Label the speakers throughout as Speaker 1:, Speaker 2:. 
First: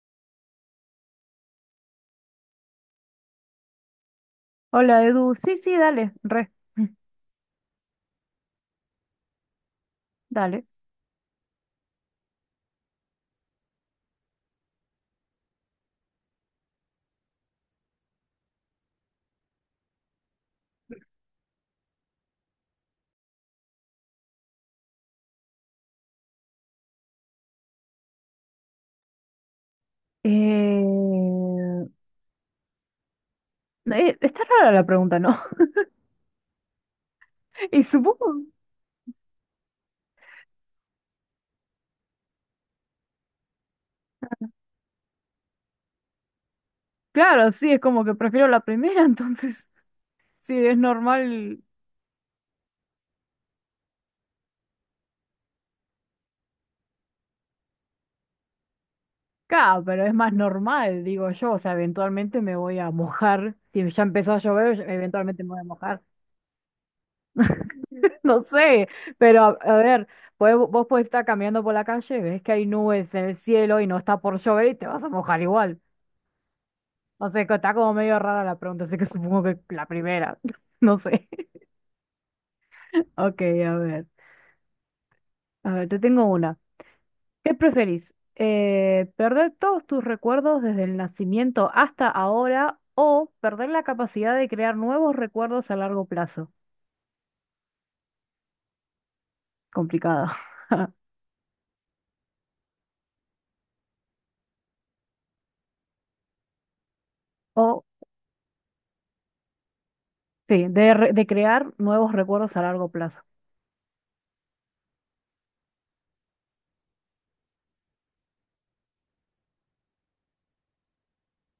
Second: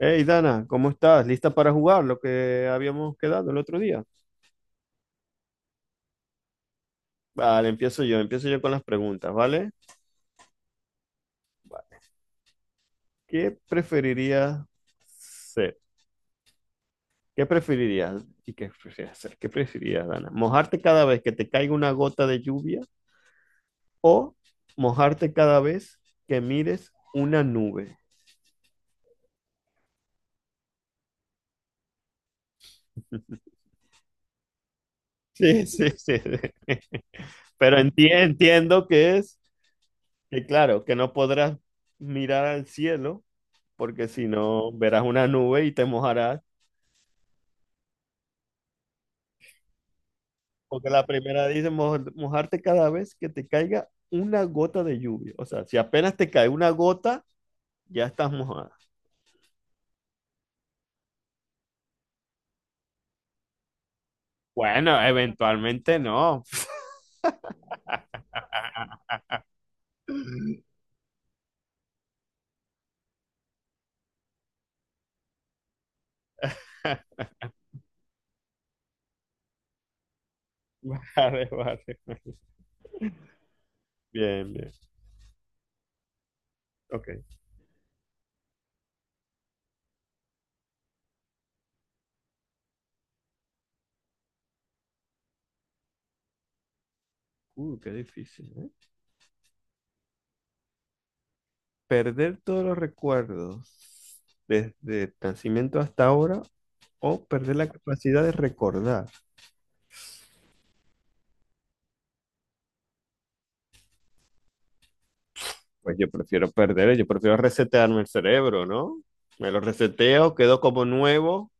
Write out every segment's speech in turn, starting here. Speaker 1: Hey Dana, ¿cómo estás? ¿Lista para jugar lo que habíamos quedado el otro día?
Speaker 2: Hola, Edu. Sí, sí, dale, re,
Speaker 1: Vale, empiezo yo con las preguntas, ¿vale?
Speaker 2: dale.
Speaker 1: ¿Qué preferirías ser? ¿Qué preferirías? ¿Y qué preferirías ser? ¿Qué preferirías, Dana? ¿Mojarte cada vez que te caiga una gota de lluvia o mojarte cada vez que mires una nube?
Speaker 2: Eh, está rara la pregunta, ¿no?
Speaker 1: Sí, sí, sí, sí. Pero
Speaker 2: Y
Speaker 1: enti-
Speaker 2: supongo,
Speaker 1: entiendo que es, que claro, que no podrás mirar al cielo, porque si no verás una nube y te mojarás.
Speaker 2: claro, sí, es como que prefiero la primera, entonces, sí, es
Speaker 1: Porque la primera
Speaker 2: normal,
Speaker 1: dice "Mojarte cada vez que te caiga una gota de lluvia". O sea, si apenas te cae una gota, ya estás mojada.
Speaker 2: claro, pero es más normal, digo yo, o sea, eventualmente me voy a mojar, si ya empezó a llover,
Speaker 1: Bueno,
Speaker 2: eventualmente me voy a
Speaker 1: eventualmente
Speaker 2: mojar,
Speaker 1: no.
Speaker 2: no sé, pero a ver, vos podés estar caminando por la calle, ves que hay nubes en el cielo y no está por llover y te vas a mojar igual. O sea, está como medio rara la pregunta, así que supongo que la primera. No sé.
Speaker 1: Vale, vale.
Speaker 2: Ok, a ver.
Speaker 1: Bien, bien.
Speaker 2: A ver, te tengo una.
Speaker 1: Ok.
Speaker 2: ¿Qué preferís? ¿Perder todos tus recuerdos desde el nacimiento hasta ahora o perder la capacidad de crear nuevos recuerdos a largo plazo?
Speaker 1: Qué difícil, ¿eh?
Speaker 2: Complicado.
Speaker 1: Perder todos los recuerdos desde el nacimiento hasta ahora o perder la
Speaker 2: O,
Speaker 1: capacidad de recordar.
Speaker 2: sí, de crear nuevos recuerdos a largo plazo.
Speaker 1: Pues yo prefiero resetearme el cerebro, ¿no? Me lo reseteo, quedo como nuevo.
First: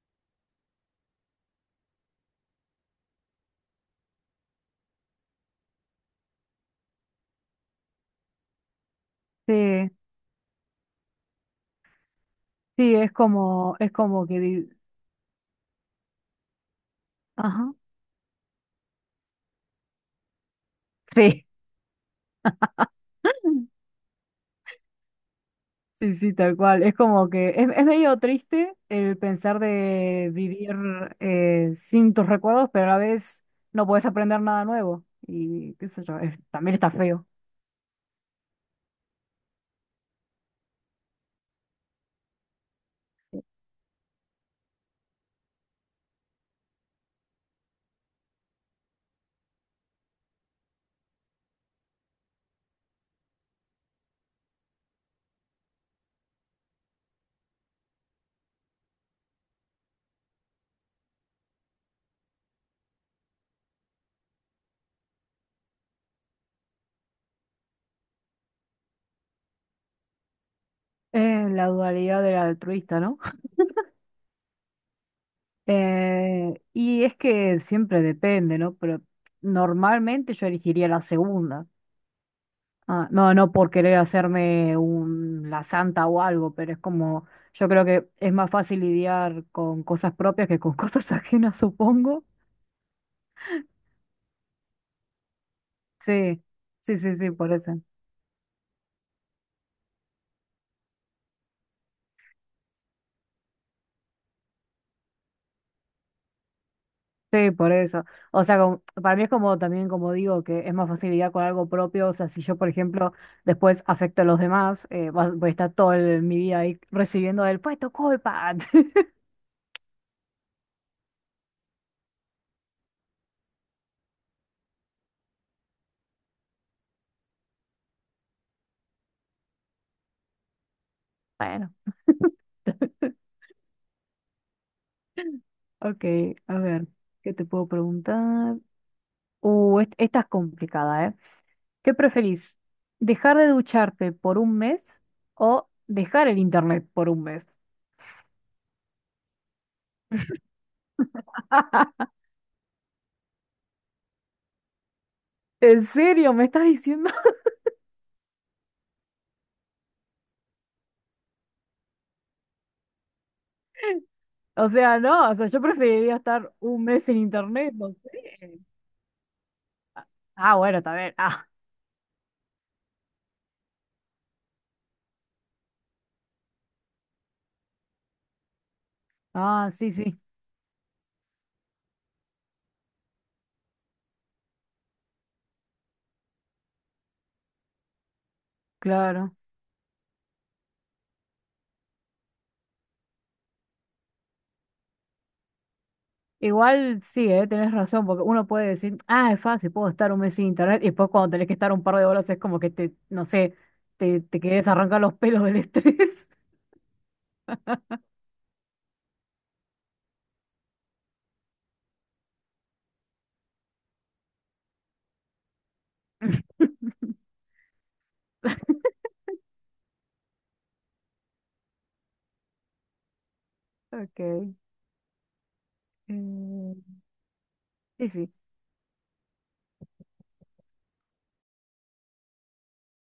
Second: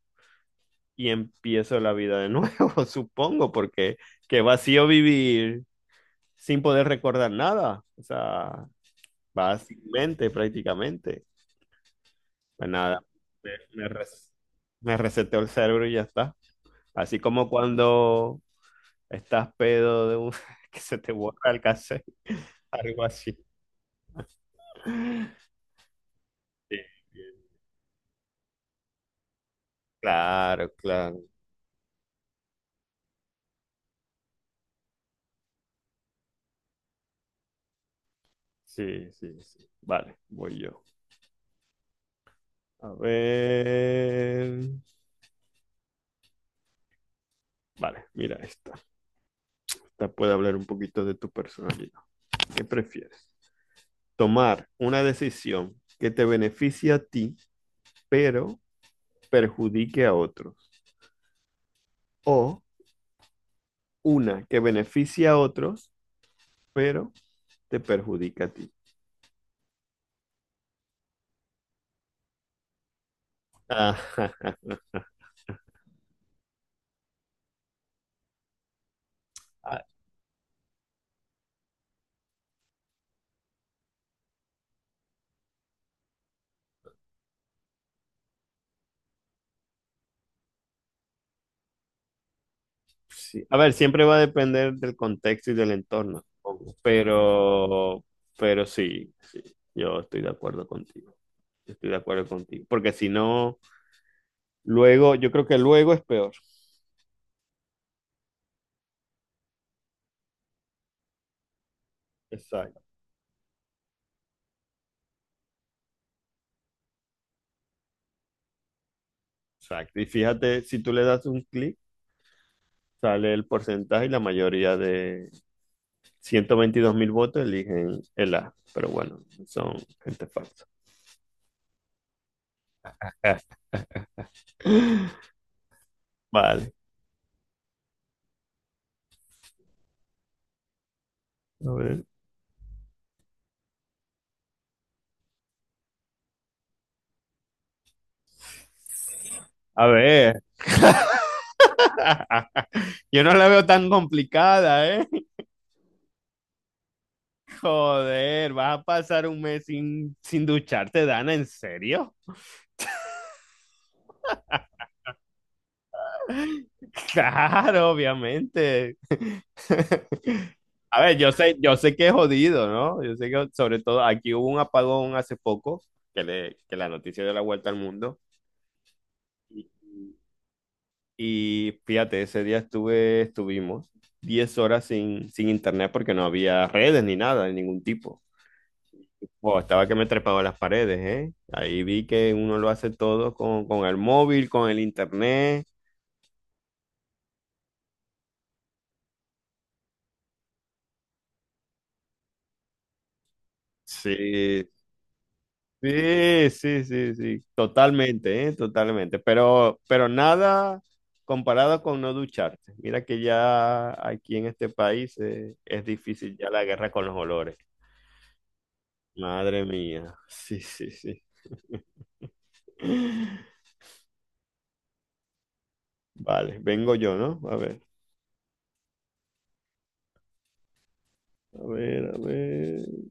Speaker 1: Y empiezo la vida de nuevo, supongo, porque qué vacío vivir sin poder recordar nada, o sea, va sin
Speaker 2: Sí,
Speaker 1: mente prácticamente. Pues
Speaker 2: sí,
Speaker 1: nada,
Speaker 2: es
Speaker 1: me,
Speaker 2: como,
Speaker 1: me,
Speaker 2: es como
Speaker 1: res-
Speaker 2: que... vi-
Speaker 1: me reseteó el cerebro y ya está. Así como
Speaker 2: Ajá.
Speaker 1: cuando estás pedo de un, que se te
Speaker 2: Sí.
Speaker 1: borra el cassette, algo así. Sí,
Speaker 2: Sí, sí, tal cual. Es como que es medio triste el pensar de vivir
Speaker 1: claro, claro.
Speaker 2: sin tus recuerdos, pero a la vez no puedes aprender nada nuevo. Y qué sé yo, también está feo.
Speaker 1: Sí, sí, sí. Vale, voy yo. A ver. Vale, mira esto. Puede hablar un poquito de tu personalidad. ¿Qué prefieres? Tomar una decisión que te beneficie a ti, pero perjudique a otros. O una que beneficie a otros, pero te perjudica a ti.
Speaker 2: La dualidad del altruista, ¿no? Y es que siempre depende, ¿no? Pero
Speaker 1: Ah,
Speaker 2: normalmente yo elegiría la segunda. Ah, no, no por querer hacerme un, la santa o algo, pero es como, yo creo que es más fácil lidiar con cosas propias que con cosas ajenas, supongo.
Speaker 1: sí. A ver, siempre va a depender del contexto y del entorno,
Speaker 2: Sí,
Speaker 1: supongo.
Speaker 2: sí, sí, sí, por eso.
Speaker 1: pero sí, sí, yo estoy de acuerdo contigo. Yo estoy de acuerdo contigo. Porque si no, luego, yo creo que luego es peor.
Speaker 2: Sí, por eso. O sea, para mí es como también, como digo, que es más fácil facilidad con algo propio. O sea, si yo, por
Speaker 1: Exacto.
Speaker 2: ejemplo, después afecto a los demás, voy a estar toda mi vida ahí recibiendo el, fue tu culpa.
Speaker 1: Exacto. Y fíjate, si tú le das un clic, sale el porcentaje y la mayoría de 122.000 votos eligen el A. Pero bueno, son gente falsa.
Speaker 2: Bueno, ok, a
Speaker 1: Vale.
Speaker 2: ver, ¿qué te puedo preguntar? Esta es complicada, ¿eh?
Speaker 1: A
Speaker 2: ¿Qué
Speaker 1: ver.
Speaker 2: preferís? ¿Dejar de ducharte por un mes o dejar el internet por un mes?
Speaker 1: A ver, yo no la veo tan complicada, ¿eh?
Speaker 2: ¿En serio? ¿Me estás diciendo?
Speaker 1: Joder, vas a pasar un mes sin ducharte, Dana, ¿en serio?
Speaker 2: O sea, no, o sea, yo preferiría estar un mes sin internet,
Speaker 1: Claro,
Speaker 2: no sé.
Speaker 1: obviamente.
Speaker 2: Ah, bueno, está
Speaker 1: A
Speaker 2: bien.
Speaker 1: ver, yo
Speaker 2: Ah,
Speaker 1: sé, yo sé que es jodido, ¿no? Yo sé que sobre todo aquí hubo un apagón hace poco, que la noticia dio la vuelta al mundo. Y,
Speaker 2: ah, sí, sí,
Speaker 1: y fíjate, ese día estuve, estuvimos 10 horas sin internet, porque no había redes ni nada de ningún tipo.
Speaker 2: claro.
Speaker 1: Wow, estaba que me trepaba las paredes, ¿eh? Ahí vi que uno lo hace todo con el móvil, con el internet.
Speaker 2: Igual sí, tenés razón, porque uno puede decir, ah, es fácil, puedo estar un mes sin internet, y después cuando tenés que estar un par de horas es como que te, no sé, te querés
Speaker 1: Sí,
Speaker 2: arrancar los pelos del estrés.
Speaker 1: sí, sí, sí, sí, totalmente, ¿eh? Totalmente. Pero nada comparado con no ducharte. Mira que ya aquí en este país es difícil ya la guerra con los olores. Madre mía, sí, sí, sí.
Speaker 2: Ok.
Speaker 1: Vale, vengo
Speaker 2: eh,
Speaker 1: yo, ¿no? A ver,
Speaker 2: sí, sí.
Speaker 1: a ver, a ver.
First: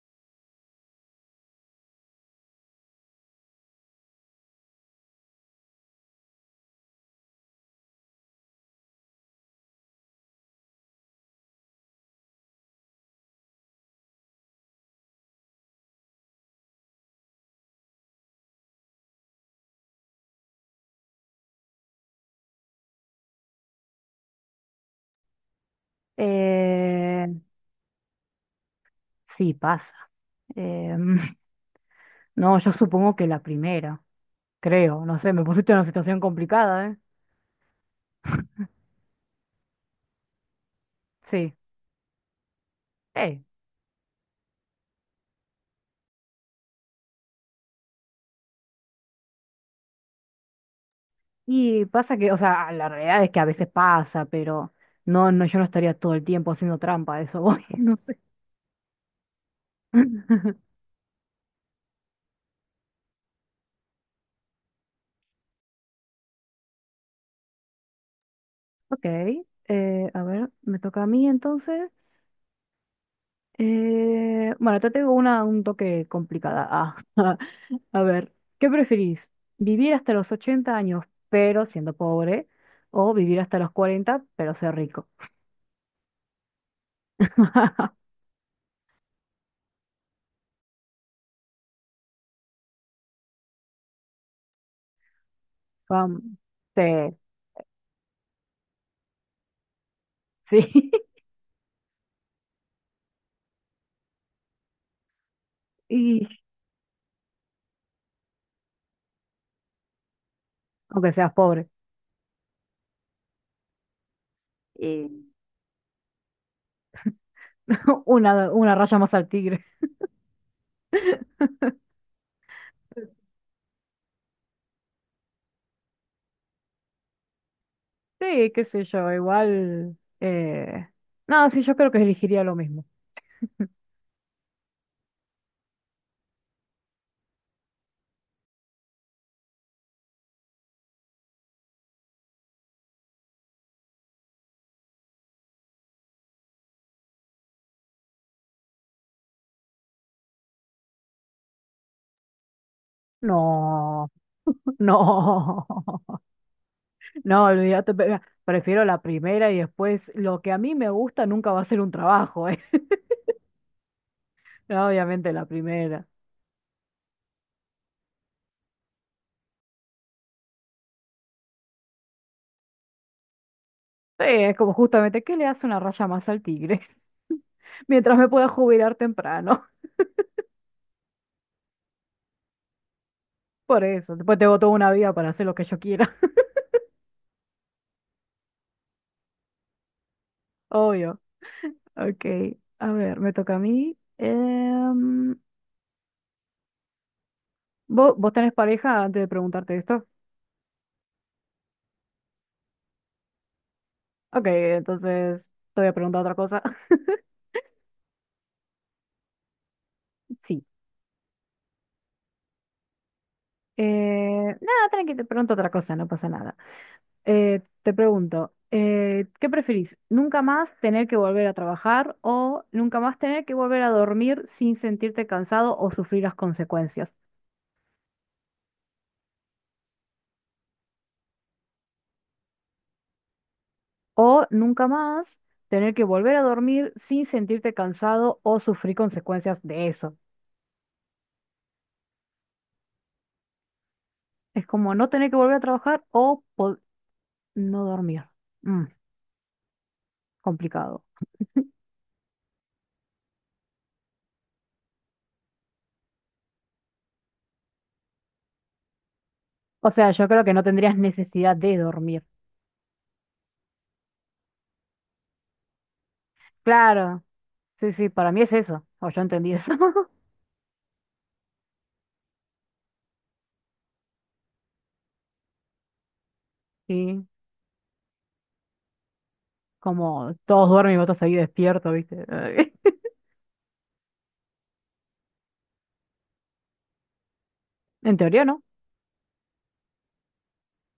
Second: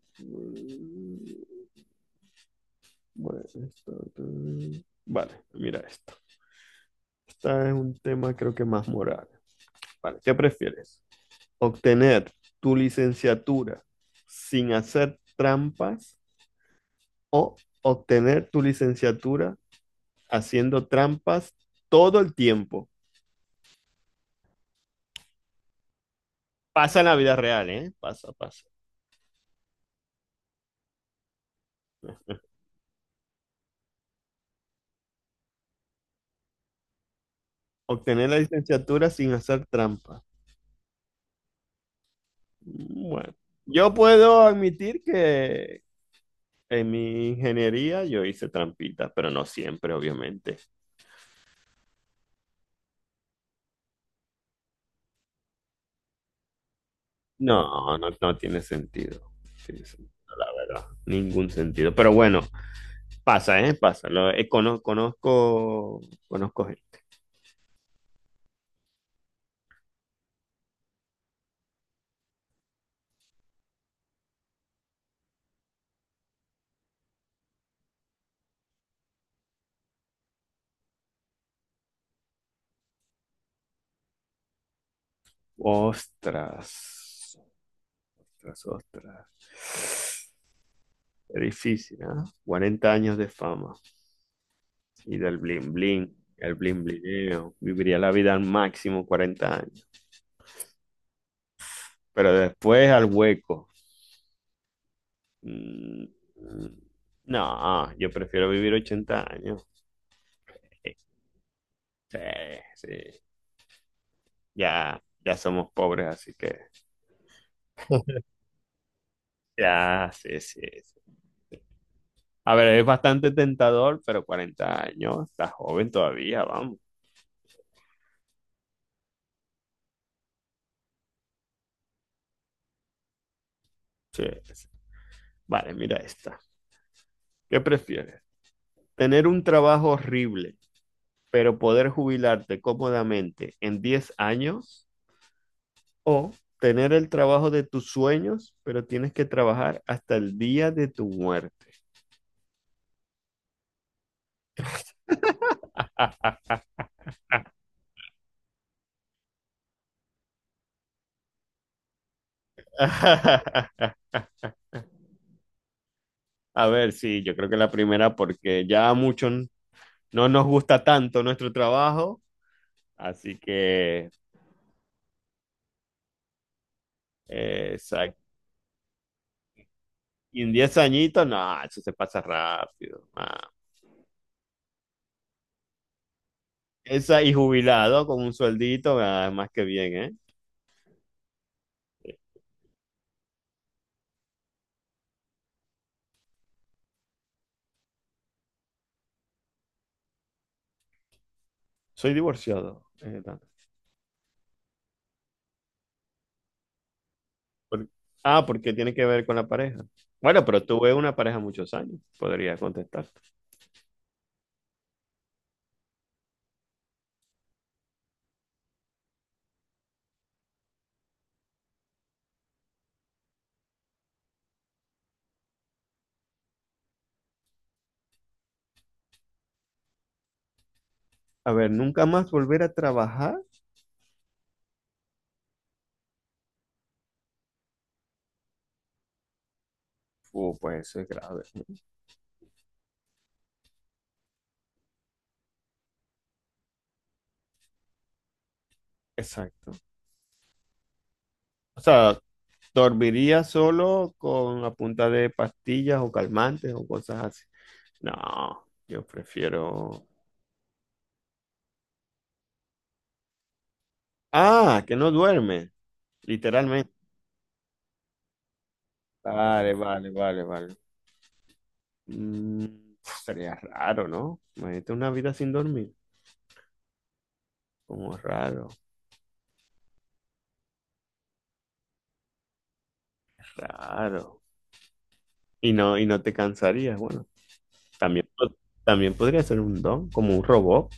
Speaker 1: Bueno, esto, esto. Vale, mira esto. Esta es un tema creo que más moral. Vale, ¿qué prefieres? Obtener tu licenciatura sin hacer trampas o obtener tu licenciatura haciendo trampas todo el tiempo. Pasa en la
Speaker 2: Eh,
Speaker 1: vida real, ¿eh? Pasa, pasa.
Speaker 2: sí, pasa. Em, no, yo supongo que la primera, creo, no sé, me pusiste en una situación complicada, ¿eh?
Speaker 1: Obtener la licenciatura sin hacer trampas.
Speaker 2: Sí.
Speaker 1: Bueno,
Speaker 2: Eh,
Speaker 1: yo puedo admitir que en mi ingeniería yo hice trampitas, pero no siempre, obviamente.
Speaker 2: y pasa que, o sea, la realidad es que a veces pasa, pero no, no, yo no estaría todo el tiempo haciendo trampa, a eso voy, no
Speaker 1: No, no,
Speaker 2: sé.
Speaker 1: no tiene sentido. No tiene sentido, la verdad. Ningún sentido. Pero bueno, pasa, ¿eh? Pasa. Conozco gente.
Speaker 2: Ok, a ver, me toca a mí entonces. Bueno, te tengo una un toque complicada. Ah, a ver, ¿qué preferís? ¿Vivir hasta los 80 años pero siendo pobre? ¿O vivir hasta los cuarenta pero ser rico?
Speaker 1: Ostras, ostras, ostras. Es difícil, ¿ah? 40 años de fama y del bling bling,
Speaker 2: Vam-
Speaker 1: el bling
Speaker 2: sí,
Speaker 1: blineo. Viviría la vida al máximo 40 años.
Speaker 2: sí,
Speaker 1: Pero después al hueco. Mm,
Speaker 2: y
Speaker 1: mm, No, yo prefiero vivir 80 años.
Speaker 2: aunque seas pobre.
Speaker 1: Sí, sí. Ya, ya somos pobres, así que
Speaker 2: Una raya más al tigre.
Speaker 1: ya, sí, sí, sí. A ver, es bastante tentador, pero 40 años, está joven todavía, vamos.
Speaker 2: Sí, qué sé yo, igual. Eh... No, sí, yo creo que elegiría lo mismo.
Speaker 1: Sí. Vale, mira esta. ¿Qué prefieres? ¿Tener un trabajo horrible, pero poder jubilarte cómodamente en 10 años? ¿O tener el trabajo de tus sueños, pero tienes que trabajar hasta el día de tu muerte?
Speaker 2: No, no, no, olvídate, prefiero la primera y después lo que a mí me gusta nunca va a ser un trabajo, ¿eh? No, obviamente la primera.
Speaker 1: A ver, sí, yo creo que la primera, porque ya a muchos no nos gusta tanto nuestro trabajo, así que.
Speaker 2: Sí, es como justamente, ¿qué le hace una raya más al tigre? Mientras
Speaker 1: Exacto.
Speaker 2: me pueda jubilar temprano.
Speaker 1: Y en 10 añitos, no, eso se pasa rápido. Ah.
Speaker 2: Por eso, después tengo toda una vida para hacer lo que yo quiera,
Speaker 1: Esa y jubilado con un sueldito, ah, más que bien, ¿eh?
Speaker 2: obvio. Ok, a ver, me toca a mí. Em, ¿vos, tenés pareja antes de preguntarte esto?
Speaker 1: Soy divorciado.
Speaker 2: Ok, entonces te voy a preguntar otra cosa.
Speaker 1: Por- Porque tiene que ver con la pareja. Bueno,
Speaker 2: Sí.
Speaker 1: pero tuve una pareja muchos años, podría contestarte.
Speaker 2: Nada, tranqui, te pregunto otra cosa, no pasa nada. Te pregunto, ¿qué preferís? ¿Nunca más tener que volver a trabajar o nunca más tener que volver a dormir sin sentirte cansado o sufrir las consecuencias?
Speaker 1: A ver, ¿nunca más volver a trabajar?
Speaker 2: O nunca más tener que volver a dormir sin sentirte cansado o sufrir consecuencias de eso.
Speaker 1: Pues eso es grave, ¿no?
Speaker 2: Es como no tener que volver a trabajar o no dormir. Mm,
Speaker 1: Exacto.
Speaker 2: complicado.
Speaker 1: O sea, dormiría solo con la punta de pastillas o calmantes o cosas así. No, yo
Speaker 2: O
Speaker 1: prefiero.
Speaker 2: sea, yo creo que no tendrías necesidad de dormir.
Speaker 1: Ah, que no duerme, literalmente.
Speaker 2: Claro. Sí, sí, para mí es eso. O yo entendí eso.
Speaker 1: Vale, vale, vale, vale. Mm, Sería raro, ¿no? Imagínate una vida sin dormir.
Speaker 2: Sí,
Speaker 1: Como raro,
Speaker 2: como todos duermen y vos estás ahí despierto, ¿viste?
Speaker 1: raro. Y no te cansarías. Bueno,
Speaker 2: En
Speaker 1: también,
Speaker 2: teoría,
Speaker 1: po-
Speaker 2: ¿no?
Speaker 1: también podría ser un don, como un robot.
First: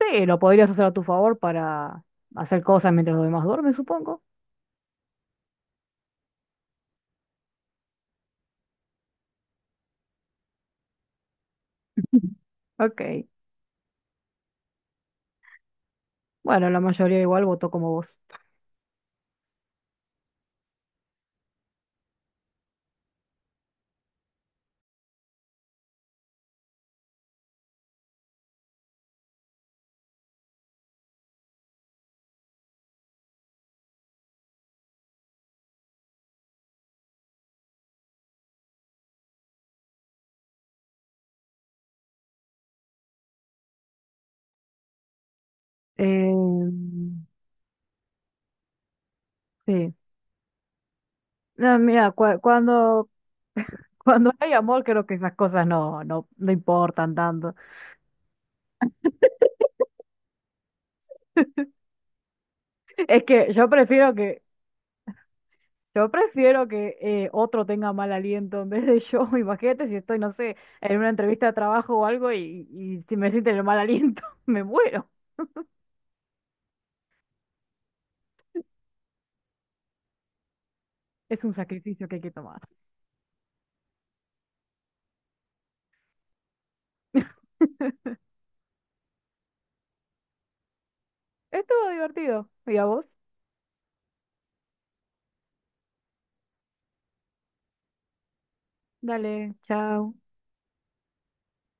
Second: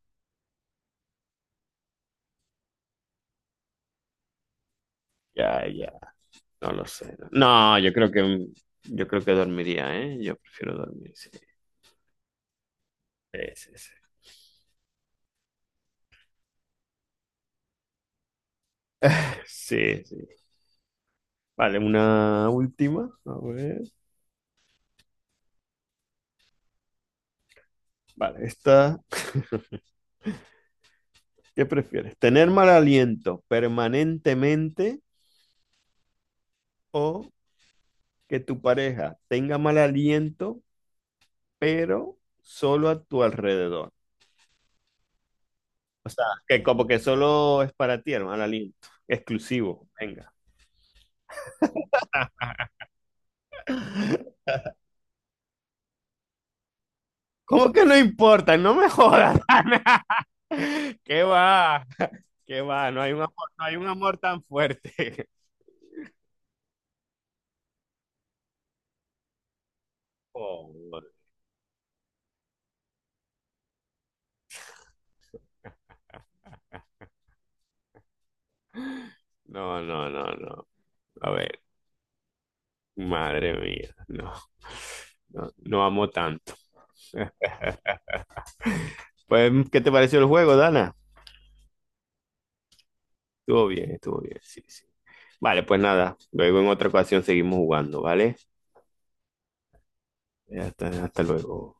Speaker 2: Sí, lo podrías usar a tu favor para hacer cosas mientras los demás duermen, supongo.
Speaker 1: Ya, ya, no lo sé. No, yo creo que dormiría, ¿eh? Yo prefiero dormir, sí.
Speaker 2: Ok.
Speaker 1: Sí, sí, sí.
Speaker 2: Bueno, la mayoría igual votó como vos.
Speaker 1: Sí, sí. Vale, una última. A ver. Vale, esta. ¿Qué prefieres? ¿Tener mal aliento permanentemente o que tu pareja tenga mal aliento, pero solo a tu alrededor? O sea,
Speaker 2: Eh,
Speaker 1: que como que solo es para ti el mal aliento, exclusivo,
Speaker 2: sí.
Speaker 1: venga.
Speaker 2: No, mira, cuando hay amor, creo que esas cosas no, no, no importan tanto.
Speaker 1: ¿Cómo que no importa? No me jodas, Ana. ¿Qué va? ¿Qué va? No hay un
Speaker 2: Es
Speaker 1: amor,
Speaker 2: que
Speaker 1: no hay un amor tan fuerte.
Speaker 2: yo prefiero que otro tenga mal aliento en vez de yo. Imagínate si estoy, no sé,
Speaker 1: Oh,
Speaker 2: en una entrevista de trabajo o algo y si me sienten el mal aliento, me muero.
Speaker 1: no, no, no, no. A
Speaker 2: Es
Speaker 1: ver,
Speaker 2: un sacrificio que hay que tomar.
Speaker 1: madre mía, no. No, no amo tanto. Pues, ¿qué te pareció el juego, Dana?
Speaker 2: Estuvo divertido. ¿Y a vos?
Speaker 1: Estuvo bien, sí, sí. Vale, pues nada, luego en otra ocasión seguimos jugando, ¿vale?
Speaker 2: Dale, chao.
Speaker 1: Hasta luego.